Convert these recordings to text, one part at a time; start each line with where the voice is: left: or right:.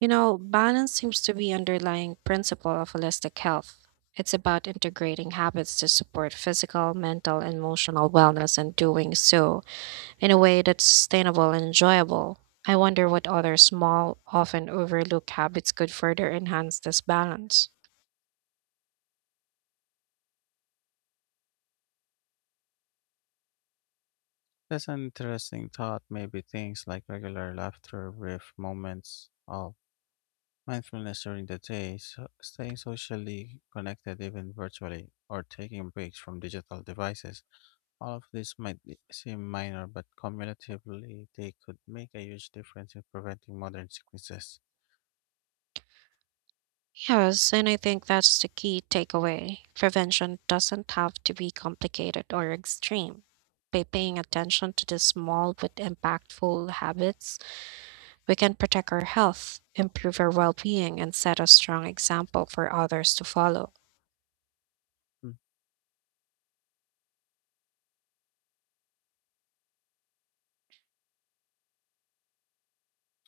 right: You know, balance seems to be underlying principle of holistic health. It's about integrating habits to support physical, mental, and emotional wellness and doing so in a way that's sustainable and enjoyable. I wonder what other small, often overlooked habits could further enhance this balance.
left: That's an interesting thought. Maybe things like regular laughter, brief moments of mindfulness during the day, so staying socially connected even virtually, or taking breaks from digital devices. All of these seem minor, but cumulatively, they could make a huge difference in preventing modern sicknesses.
right: Yes, and I think that's the key takeaway. Prevention doesn't have to be complicated or extreme. By paying attention to the small but impactful habits, we can protect our health, improve our well being, and set a strong example for others to follow.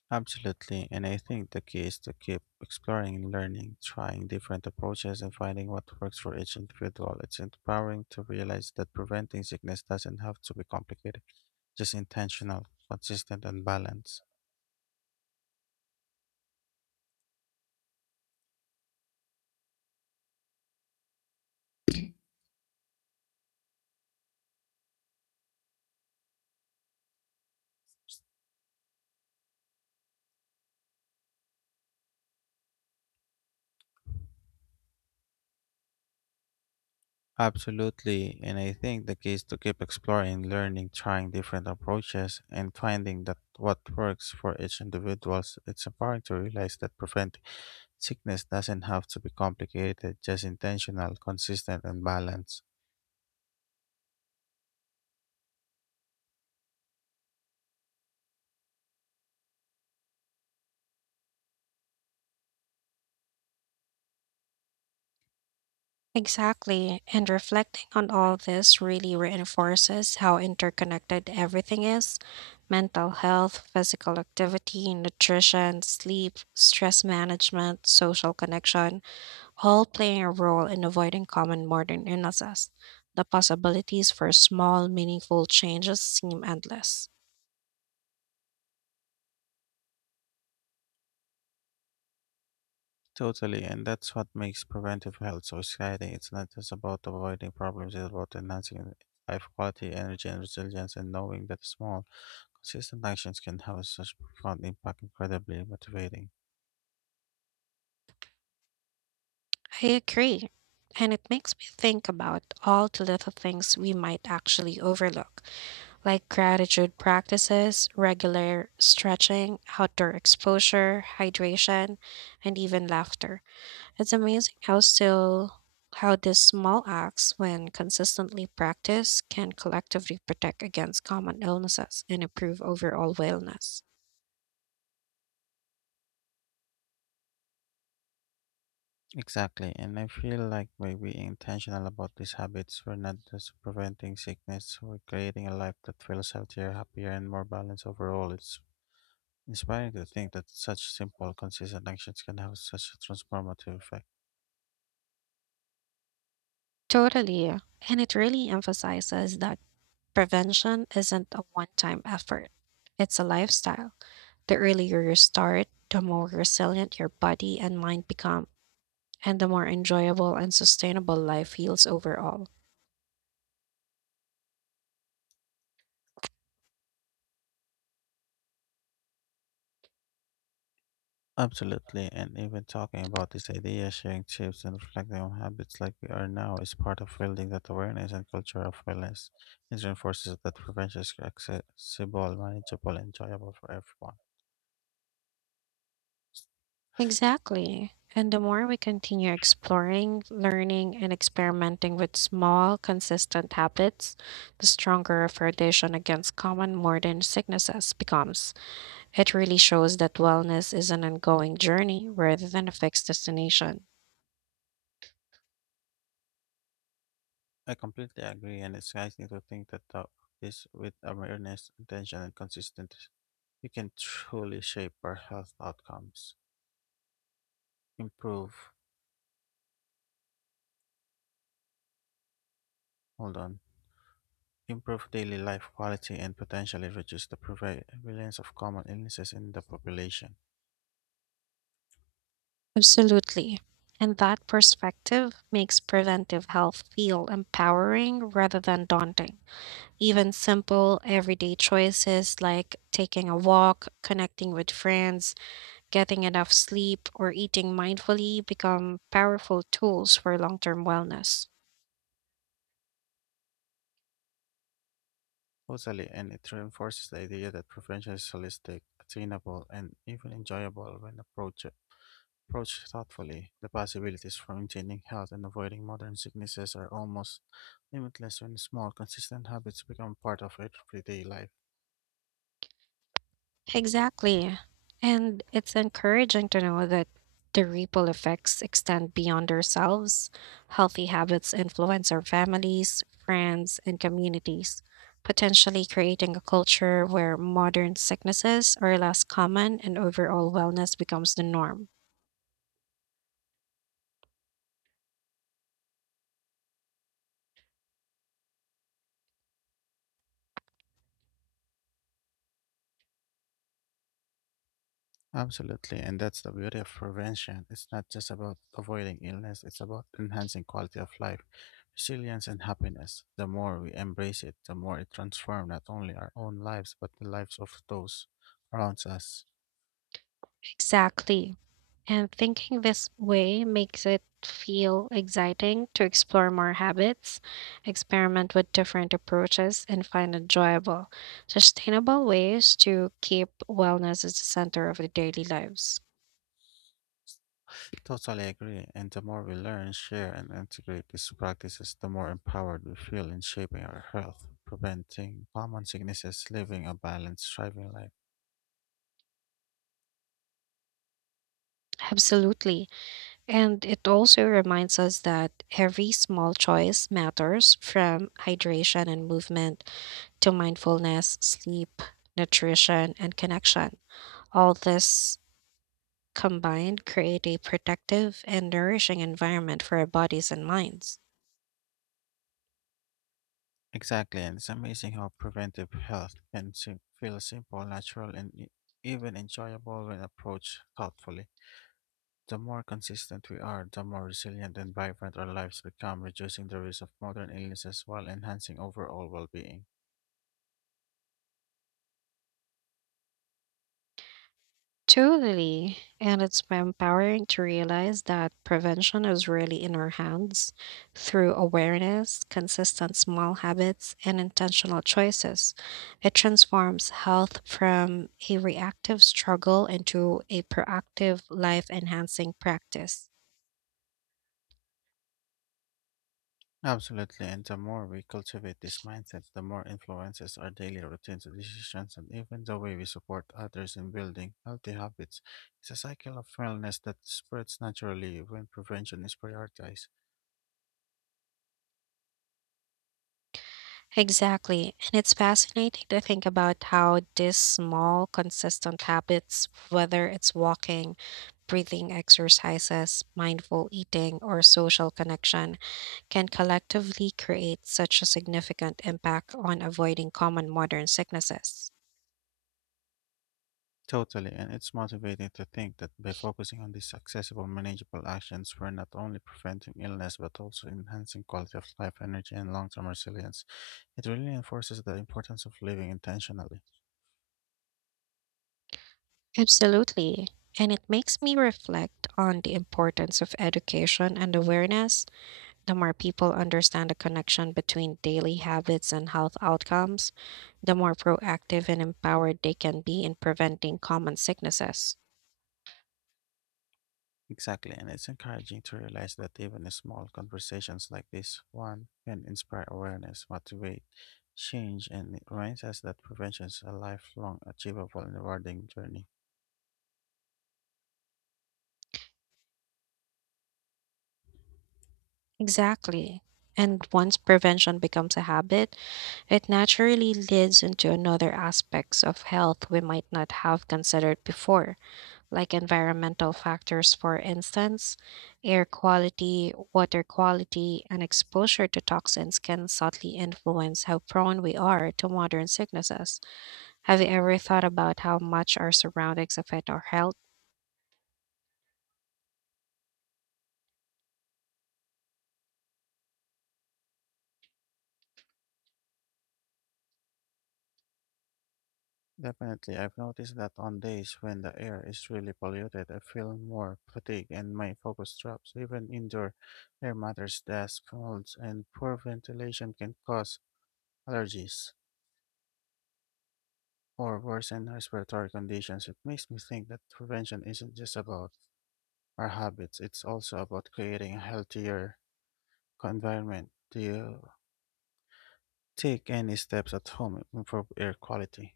left: Absolutely, and I think the key is to keep exploring, learning, trying different approaches, and finding what works for each individual. It's empowering to realize that preventing sickness doesn't have to be complicated, just intentional, consistent, and balanced. Absolutely, and I think the key is to keep exploring, learning, trying different approaches, and finding that what works for each individual. It's empowering to realize that preventing sickness doesn't have to be complicated, just intentional, consistent, and balanced.
right: Exactly. And reflecting on all this really reinforces how interconnected everything is: mental health, physical activity, nutrition, sleep, stress management, social connection, all playing a role in avoiding common modern illnesses. The possibilities for small, meaningful changes seem endless.
left: Totally, and that's what makes preventive health so exciting. It's not just about avoiding problems, it's about enhancing life quality, energy, and resilience, and knowing that small, consistent actions can have such profound impact. Incredibly motivating.
right: I agree. And it makes me think about all the little things we might actually overlook, like gratitude practices, regular stretching, outdoor exposure, hydration, and even laughter. It's amazing how these small acts, when consistently practiced, can collectively protect against common illnesses and improve overall wellness.
left: Exactly, and I feel like by being intentional about these habits, we're not just preventing sickness, we're creating a life that feels healthier, happier, and more balanced overall. It's inspiring to think that such simple, consistent actions can have such a transformative effect.
right: Totally. And it really emphasizes that prevention isn't a one time effort, it's a lifestyle. The earlier you start, the more resilient your body and mind become, and the more enjoyable and sustainable life feels overall.
left: Absolutely, and even talking about this idea, sharing tips, and reflecting on habits like we are now is part of building that awareness and culture of wellness. It reinforces that prevention is accessible, manageable, and enjoyable for everyone.
right: Exactly. And the more we continue exploring, learning, and experimenting with small, consistent habits, the stronger our foundation against common modern sicknesses becomes. It really shows that wellness is an ongoing journey rather than a fixed destination.
left: I completely agree, and it's exciting to think that with awareness, intention, and consistency, we can truly shape our health outcomes, improve, hold on, improve daily life quality, and potentially reduce the prevalence of common illnesses in the population.
right: Absolutely. And that perspective makes preventive health feel empowering rather than daunting. Even simple everyday choices like taking a walk, connecting with friends, getting enough sleep, or eating mindfully become powerful tools for long term wellness.
left: Totally, and it reinforces the idea that prevention is holistic, attainable, and even enjoyable when approached thoughtfully. The possibilities for maintaining health and avoiding modern sicknesses are almost limitless when small, consistent habits become part of everyday life.
right: Exactly. And it's encouraging to know that the ripple effects extend beyond ourselves. Healthy habits influence our families, friends, and communities, potentially creating a culture where modern sicknesses are less common and overall wellness becomes the norm.
left: Absolutely, and that's the beauty of prevention. It's not just about avoiding illness, it's about enhancing quality of life, resilience, and happiness. The more we embrace it, the more it transforms not only our own lives, but the lives of those around us.
right: Exactly. And thinking this way makes it feel exciting to explore more habits, experiment with different approaches, and find enjoyable, sustainable ways to keep wellness at the center of our daily lives.
left: Totally agree. And the more we learn, share, and integrate these practices, the more empowered we feel in shaping our health, preventing common sicknesses, living a balanced, thriving life.
right: Absolutely. And it also reminds us that every small choice matters, from hydration and movement to mindfulness, sleep, nutrition, and connection. All this combined create a protective and nourishing environment for our bodies and minds.
left: Exactly. And it's amazing how preventive health can feel simple, natural, and even enjoyable when approached thoughtfully. The more consistent we are, the more resilient and vibrant our lives become, reducing the risk of modern illnesses while enhancing overall well being.
right: Totally. And it's empowering to realize that prevention is really in our hands through awareness, consistent small habits, and intentional choices. It transforms health from a reactive struggle into a proactive, life enhancing practice.
left: Absolutely, and the more we cultivate this mindset, the more influences our daily routines, decisions, and even the way we support others in building healthy habits. It's a cycle of wellness that spreads naturally when prevention is prioritized.
right: Exactly. And it's fascinating to think about how these small, consistent habits, whether it's walking, breathing exercises, mindful eating, or social connection, can collectively create such a significant impact on avoiding common modern sicknesses.
left: Totally, and it's motivating to think that by focusing on these accessible, manageable actions, we're not only preventing illness but also enhancing quality of life, energy, and long term resilience. It really reinforces the importance of living intentionally.
right: Absolutely. And it makes me reflect on the importance of education and awareness. The more people understand the connection between daily habits and health outcomes, the more proactive and empowered they can be in preventing common sicknesses.
left: Exactly, and it's encouraging to realize that even small conversations like this one can inspire awareness, motivate change, and it reminds us that prevention is a lifelong, achievable, and rewarding journey.
right: Exactly. And once prevention becomes a habit, it naturally leads into another aspects of health we might not have considered before, like environmental factors, for instance. Air quality, water quality, and exposure to toxins can subtly influence how prone we are to modern sicknesses. Have you ever thought about how much our surroundings affect our health?
left: Definitely, I've noticed that on days when the air is really polluted, I feel more fatigued and my focus drops. Even indoor air matters, dust, molds, and poor ventilation can cause allergies or worsen respiratory conditions. It makes me think that prevention isn't just about our habits. It's also about creating a healthier environment. Do you take any steps at home to improve air quality?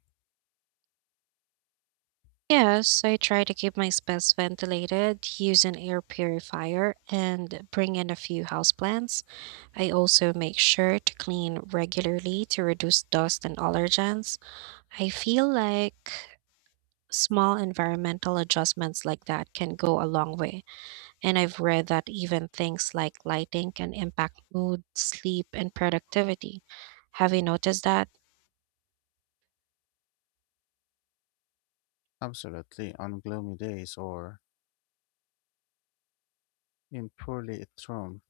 right: Yes, I try to keep my space ventilated, use an air purifier, and bring in a few houseplants. I also make sure to clean regularly to reduce dust and allergens. I feel like small environmental adjustments like that can go a long way. And I've read that even things like lighting can impact mood, sleep, and productivity. Have you noticed that
left: Absolutely. On gloomy days or in poorly lit room,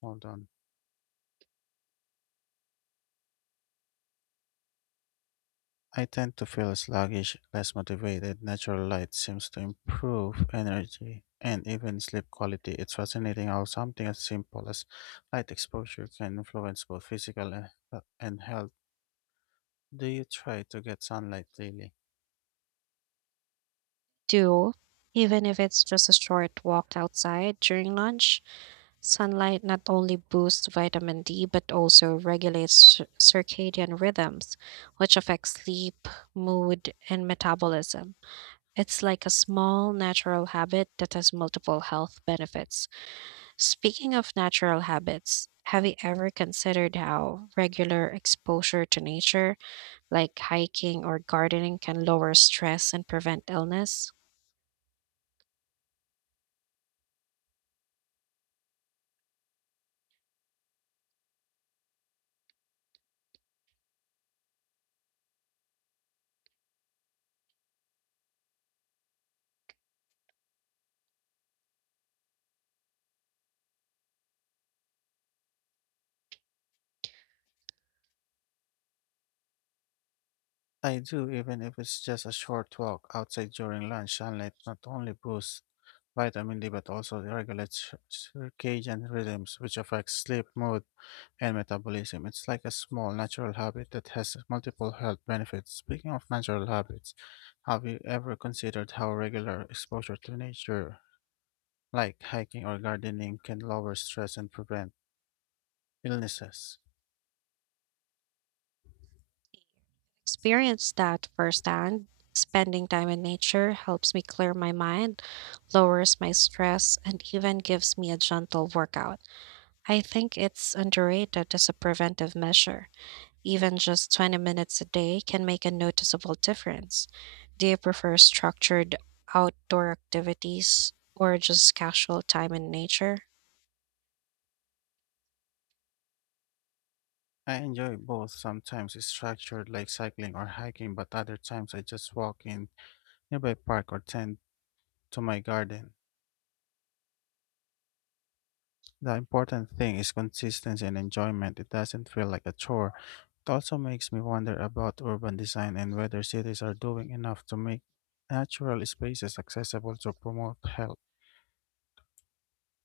left: hold on. I tend to feel sluggish, less motivated. Natural light seems to improve energy and even sleep quality. It's fascinating how something as simple as light exposure can influence both physical and health. Do you try to get sunlight daily?
right: too? Even if it's just a short walk outside during lunch, sunlight not only boosts vitamin D but also regulates circadian rhythms, which affects sleep, mood, and metabolism. It's like a small natural habit that has multiple health benefits. Speaking of natural habits, have you ever considered how regular exposure to nature, like hiking or gardening, can lower stress and prevent illness?
left: I do, even if it's just a short walk outside during lunch. Sunlight not only boosts vitamin D but also regulates circadian rhythms, which affects sleep, mood, and metabolism. It's like a small natural habit that has multiple health benefits. Speaking of natural habits, have you ever considered how regular exposure to nature, like hiking or gardening, can lower stress and prevent illnesses?
right: Experience that firsthand. Spending time in nature helps me clear my mind, lowers my stress, and even gives me a gentle workout. I think it's underrated as a preventive measure. Even just 20 minutes a day can make a noticeable difference. Do you prefer structured outdoor activities or just casual time in nature?
left: I enjoy both. Sometimes it's structured like cycling or hiking, but other times I just walk in nearby park or tend to my garden. The important thing is consistency and enjoyment. It doesn't feel like a chore. It also makes me wonder about urban design and whether cities are doing enough to make natural spaces accessible to promote health.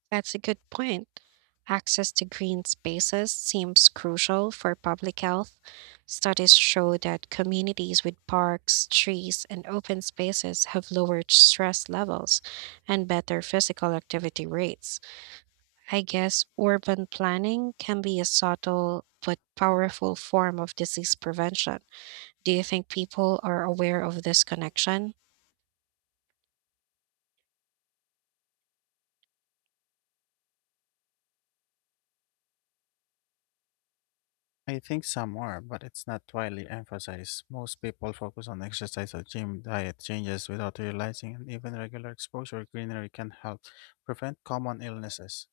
right: That's a good point. Access to green spaces seems crucial for public health. Studies show that communities with parks, trees, and open spaces have lower stress levels and better physical activity rates. I guess urban planning can be a subtle but powerful form of disease prevention. Do you think people are aware of this connection?
left: I think some are, but it's not widely emphasized. Most people focus on exercise or gym diet changes without realizing and even regular exposure to greenery can help prevent common illnesses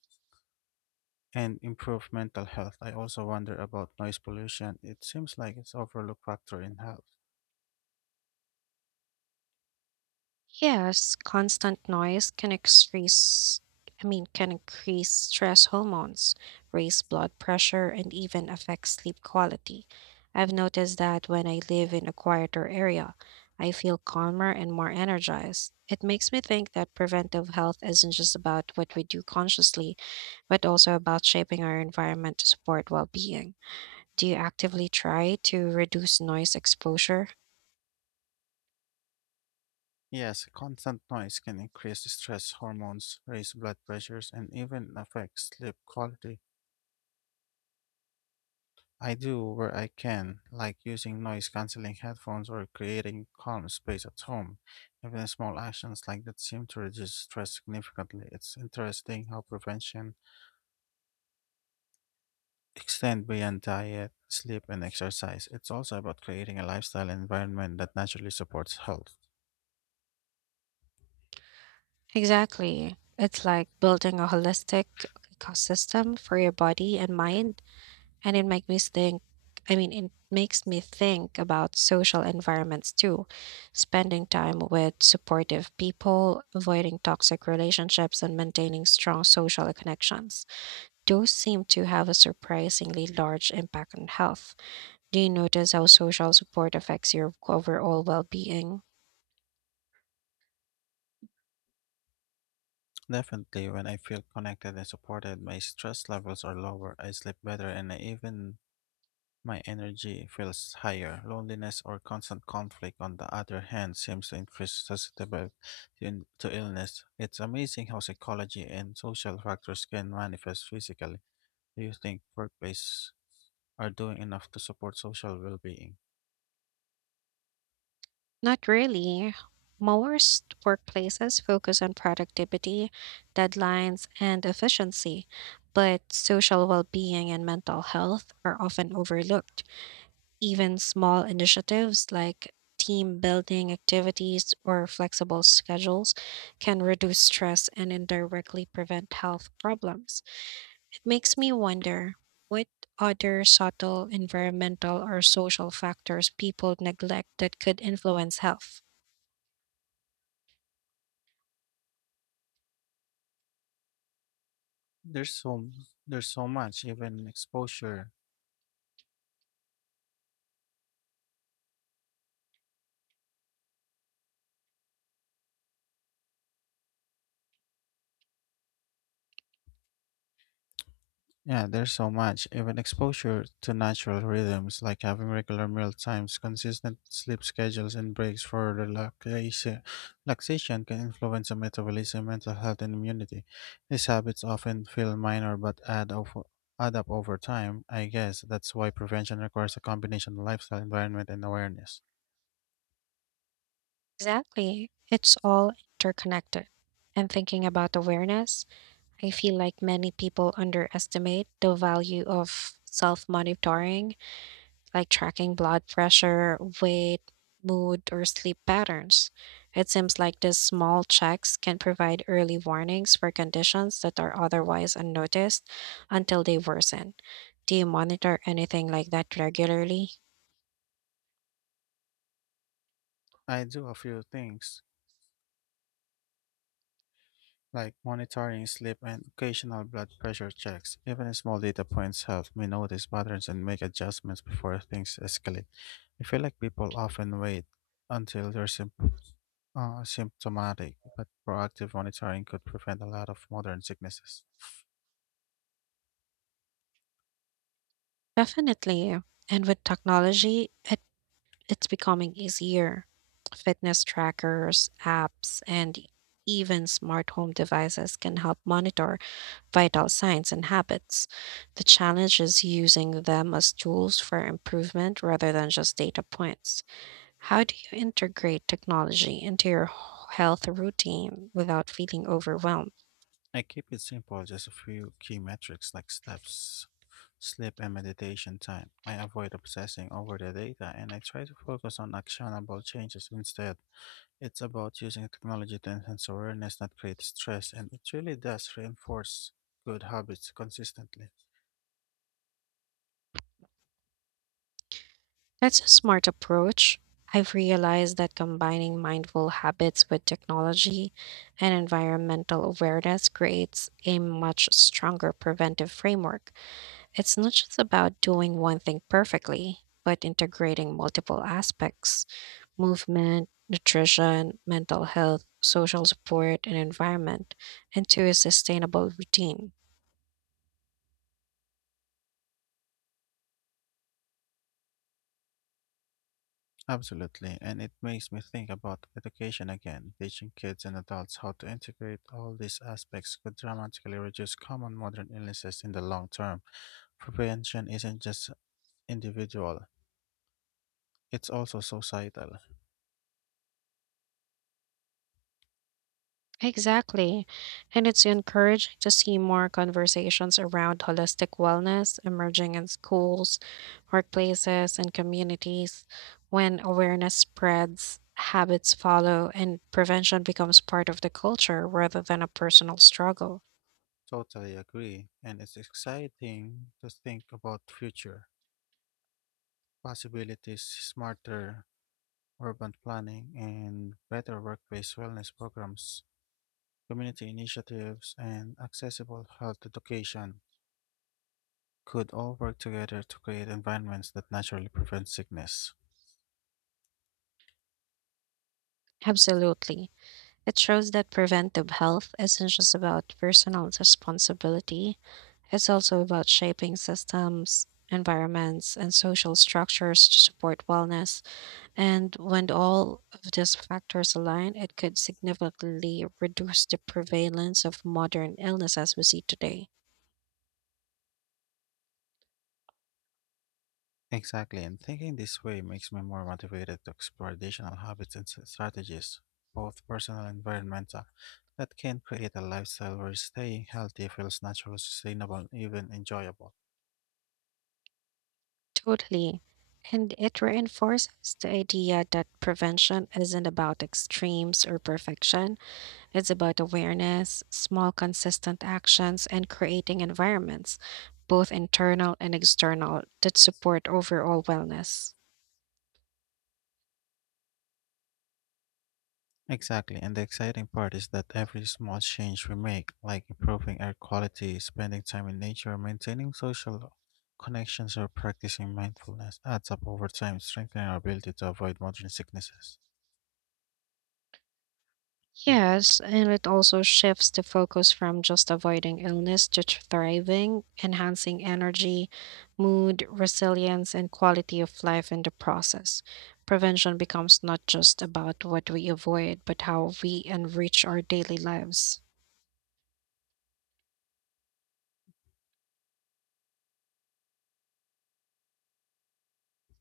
left: and improve mental health. I also wonder about noise pollution. It seems like it's overlooked factor in health.
right: Yes, constant noise can increase, can increase stress hormones, raise blood pressure and even affect sleep quality. I've noticed that when I live in a quieter area, I feel calmer and more energized. It makes me think that preventive health isn't just about what we do consciously but also about shaping our environment to support well being. Do you actively try to reduce noise exposure?
left: Yes, constant noise can increase stress hormones, raise blood pressures, and even affect sleep quality. I do where I can, like using noise canceling headphones or creating calm space at home. Even small actions like that seem to reduce stress significantly. It's interesting how prevention extend beyond diet, sleep, and exercise. It's also about creating a lifestyle environment that naturally supports health.
right: Exactly. It's like building a holistic ecosystem for your body and mind. And it makes me think about social environments too, spending time with supportive people, avoiding toxic relationships, and maintaining strong social connections. Those seem to have a surprisingly large impact on health. Do you notice how social support affects your overall well being?
left: Definitely, when I feel connected and supported, my stress levels are lower, I sleep better, and I even my energy feels higher. Loneliness or constant conflict, on the other hand, seems to increase susceptibility to illness. It's amazing how psychology and social factors can manifest physically. Do you think workplaces are doing enough to support social well being?
right: Not really. Most workplaces focus on productivity, deadlines, and efficiency, but social well being and mental health are often overlooked. Even small initiatives like team building activities or flexible schedules can reduce stress and indirectly prevent health problems. Makes me wonder what other subtle environmental or social factors people neglect that could influence health.
left: There's so there's so much even exposure. Yeah, there's so much even exposure to natural rhythms like having regular meal times, consistent sleep schedules, and breaks for relaxation can influence the metabolism, mental health, and immunity. These habits often feel minor but add up over time. I guess that's why prevention requires a combination of lifestyle, environment, and awareness.
right: Exactly. It's all interconnected. And thinking about awareness, I feel like many people underestimate the value of self monitoring, like tracking blood pressure, weight, mood, or sleep patterns. It seems like these small checks can provide early warnings for conditions that are otherwise unnoticed until they worsen. Do you monitor anything like that regularly?
left: I do a few things like monitoring sleep and occasional blood pressure checks. Even small data points help me notice patterns and make adjustments before things escalate. I feel like people often wait until they're symptomatic, but proactive monitoring could prevent a lot of modern sicknesses.
right: Definitely. And with technology, it's becoming easier. Fitness trackers, apps, and even smart home devices can help monitor vital signs and habits. The challenge is using them as tools for improvement rather than just data points. How do you integrate technology into your health routine without feeling overwhelmed?
left: I keep it simple, just a few key metrics like steps, sleep, and meditation time. I avoid obsessing over the data and I try to focus on actionable changes instead. It's about using technology to enhance awareness, not create stress, and it really does reinforce good habits consistently.
right: That's a smart approach. I've realized that combining mindful habits with technology and environmental awareness creates a much stronger preventive framework. It's not just about doing one thing perfectly, but integrating multiple aspects: movement, nutrition, mental health, social support, and environment into a sustainable routine.
left: Absolutely, and it makes me think about education again. Teaching kids and adults how to integrate all these aspects could dramatically reduce common modern illnesses in the long term. Prevention isn't just individual, it's also societal.
right: Exactly. And it's encouraging to see more conversations around holistic wellness emerging in schools, workplaces, and communities. When awareness spreads, habits follow, and prevention becomes part of the culture rather than a personal struggle.
left: Totally agree, and it's exciting to think about future possibilities smarter urban planning, and better workplace wellness programs, community initiatives, and accessible health education could all work together to create environments that naturally prevent sickness.
right: Absolutely. It shows that preventive health isn't just about personal responsibility, it's also about shaping systems, environments, and social structures to support wellness. And when all of these factors align, it could significantly reduce the prevalence of modern illness as we see today.
left: Exactly, and thinking this way makes me more motivated to explore additional habits and strategies, both personal and environmental, that can create a lifestyle where staying healthy feels natural, sustainable, and even enjoyable.
right: Totally. And it reinforces the idea that prevention isn't about extremes or perfection. It's about awareness, small, consistent actions, and creating environments, both internal and external, that support overall wellness.
left: Exactly, and the exciting part is that every small change we make, like improving air quality, spending time in nature, maintaining social connections, or practicing mindfulness, adds up over time, strengthening our ability to avoid modern sicknesses. Mm.
right: Yes, and it also shifts the focus from just avoiding illness to thriving, enhancing energy, mood, resilience, and quality of life in the process. Prevention becomes not just about what we avoid, but how we enrich our daily lives.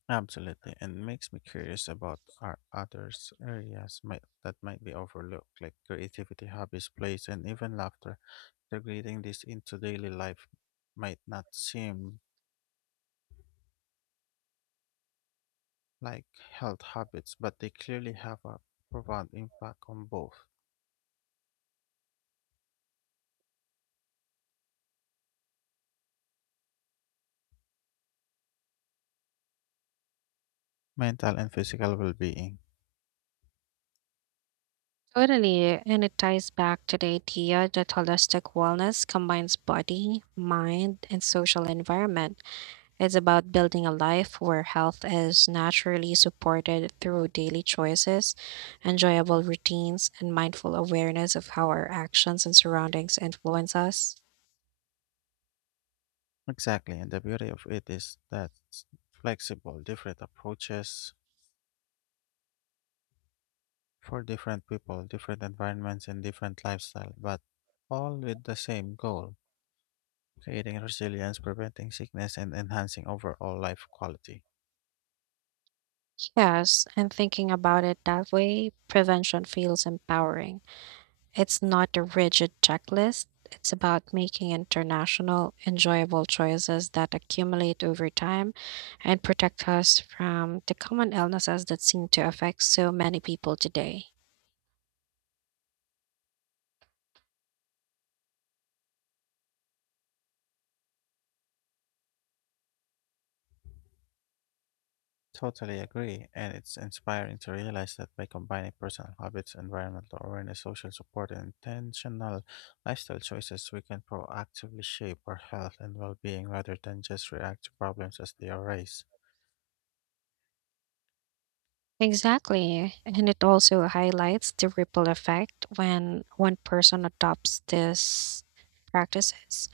left: Absolutely, and makes me curious about our others areas might, that might be overlooked, like creativity, hobbies, plays, and even laughter. Integrating this into daily life might not seem like health habits, but they clearly have a profound impact on both mental and physical well being.
right: Totally. And it ties back to the idea that holistic wellness combines body, mind, and social environment. It's about building a life where health is naturally supported through daily choices, enjoyable routines, and mindful awareness of how our actions and surroundings influence us.
left: Exactly, and the beauty of it is that it's flexible, different approaches for different people, different environments, and different lifestyle, but all with the same goal creating resilience, preventing sickness, and enhancing overall life quality.
right: Yes, and thinking about it that way, prevention feels empowering. It's not a rigid checklist. It's about making international, enjoyable choices that accumulate over time and protect us from the common illnesses that seem to affect so many people today.
left: Totally agree, and it's inspiring to realize that by combining personal habits, environmental awareness, social support, and intentional lifestyle choices, we can proactively shape our health and well being rather than just react to problems as they arise.
right: Exactly. And it also highlights the ripple effect when one person adopts these practices.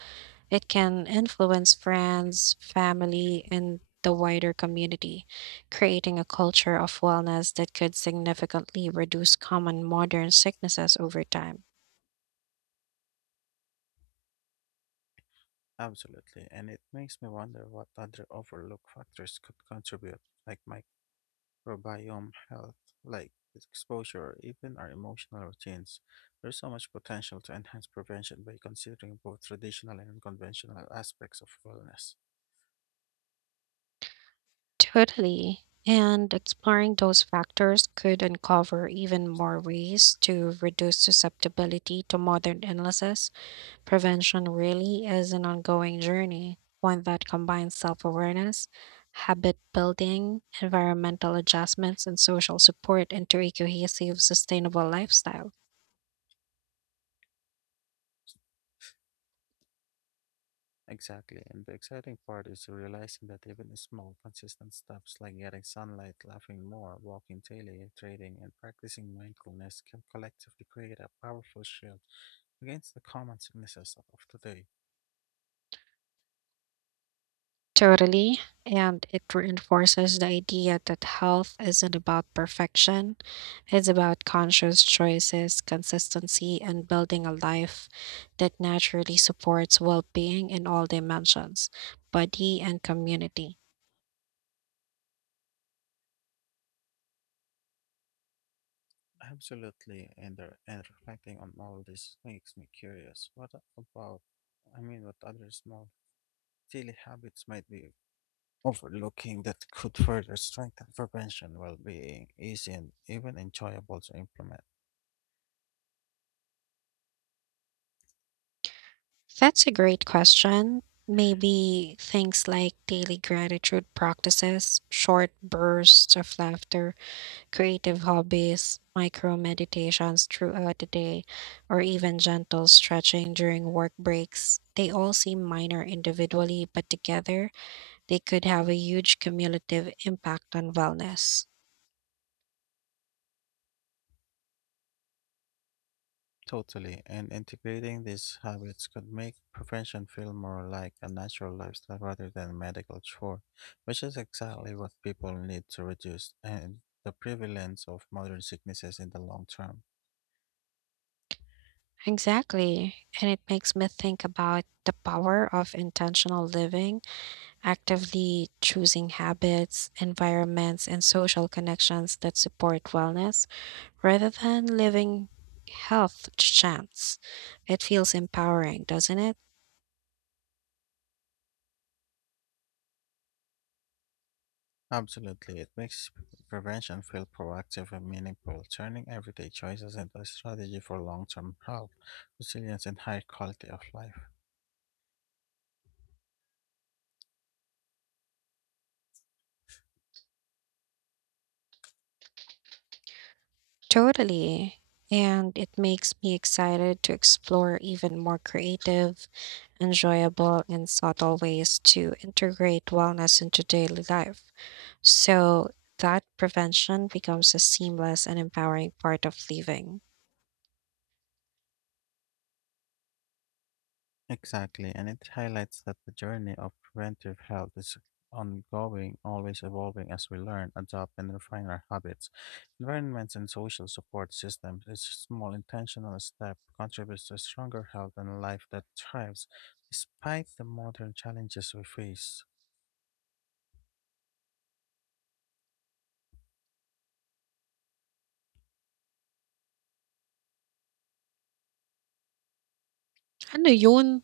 right: It can influence friends, family, and the wider community, creating a culture of wellness that could significantly reduce common modern sicknesses over time.
left: Absolutely, and it makes me wonder what other overlooked factors could contribute, like microbiome health, like exposure, or even our emotional routines. There's so much potential to enhance prevention by considering both traditional and conventional aspects of wellness.
right: Totally. And exploring those factors could uncover even more ways to reduce susceptibility to modern illnesses. Prevention really is an ongoing journey, one that combines self awareness, habit building, environmental adjustments, and social support into a cohesive, sustainable lifestyle.
left: Exactly. And the exciting part is realizing that even small, consistent steps like getting sunlight, laughing more, walking daily, trading, and practicing mindfulness can collectively create a powerful shield against the common sicknesses of today.
right: Totally. And it reinforces the idea that health isn't about perfection, it's about conscious choices, consistency, and building a life that naturally supports well being in all dimensions, body and community.
left: Absolutely. And reflecting on all this makes me curious. What about, I mean, what other small daily habits might be overlooking that could further strengthen prevention, well being, easy, and even enjoyable to implement?
right: That's a great question. Maybe things like daily gratitude practices, short bursts of laughter, creative hobbies, micro meditations throughout the day, or even gentle stretching during work breaks. They all seem minor individually, but together they could have a huge cumulative impact on wellness.
left: Totally, and integrating these habits could make prevention feel more like a natural lifestyle rather than a medical chore, which is exactly what people need to reduce and the prevalence of modern sicknesses in the long term.
right: Exactly. And it makes me think about the power of intentional living, actively choosing habits, environments, and social connections that support wellness rather than living health to chance. It feels empowering, doesn't it?
left: Absolutely, it makes prevention feel proactive and meaningful, turning everyday choices into a strategy for long term health, resilience, and high quality of life.
right: Totally. And it makes me excited to explore even more creative, enjoyable, and subtle ways to integrate wellness into daily life, so that prevention becomes a seamless and empowering part of living.
left: Exactly, and it highlights that the journey of preventive health is ongoing, always evolving as we learn, adopt, and refine our habits. Environments and social support systems, each small intentional step contributes to stronger health and a life that thrives despite the modern challenges we face.
right: Ano yun?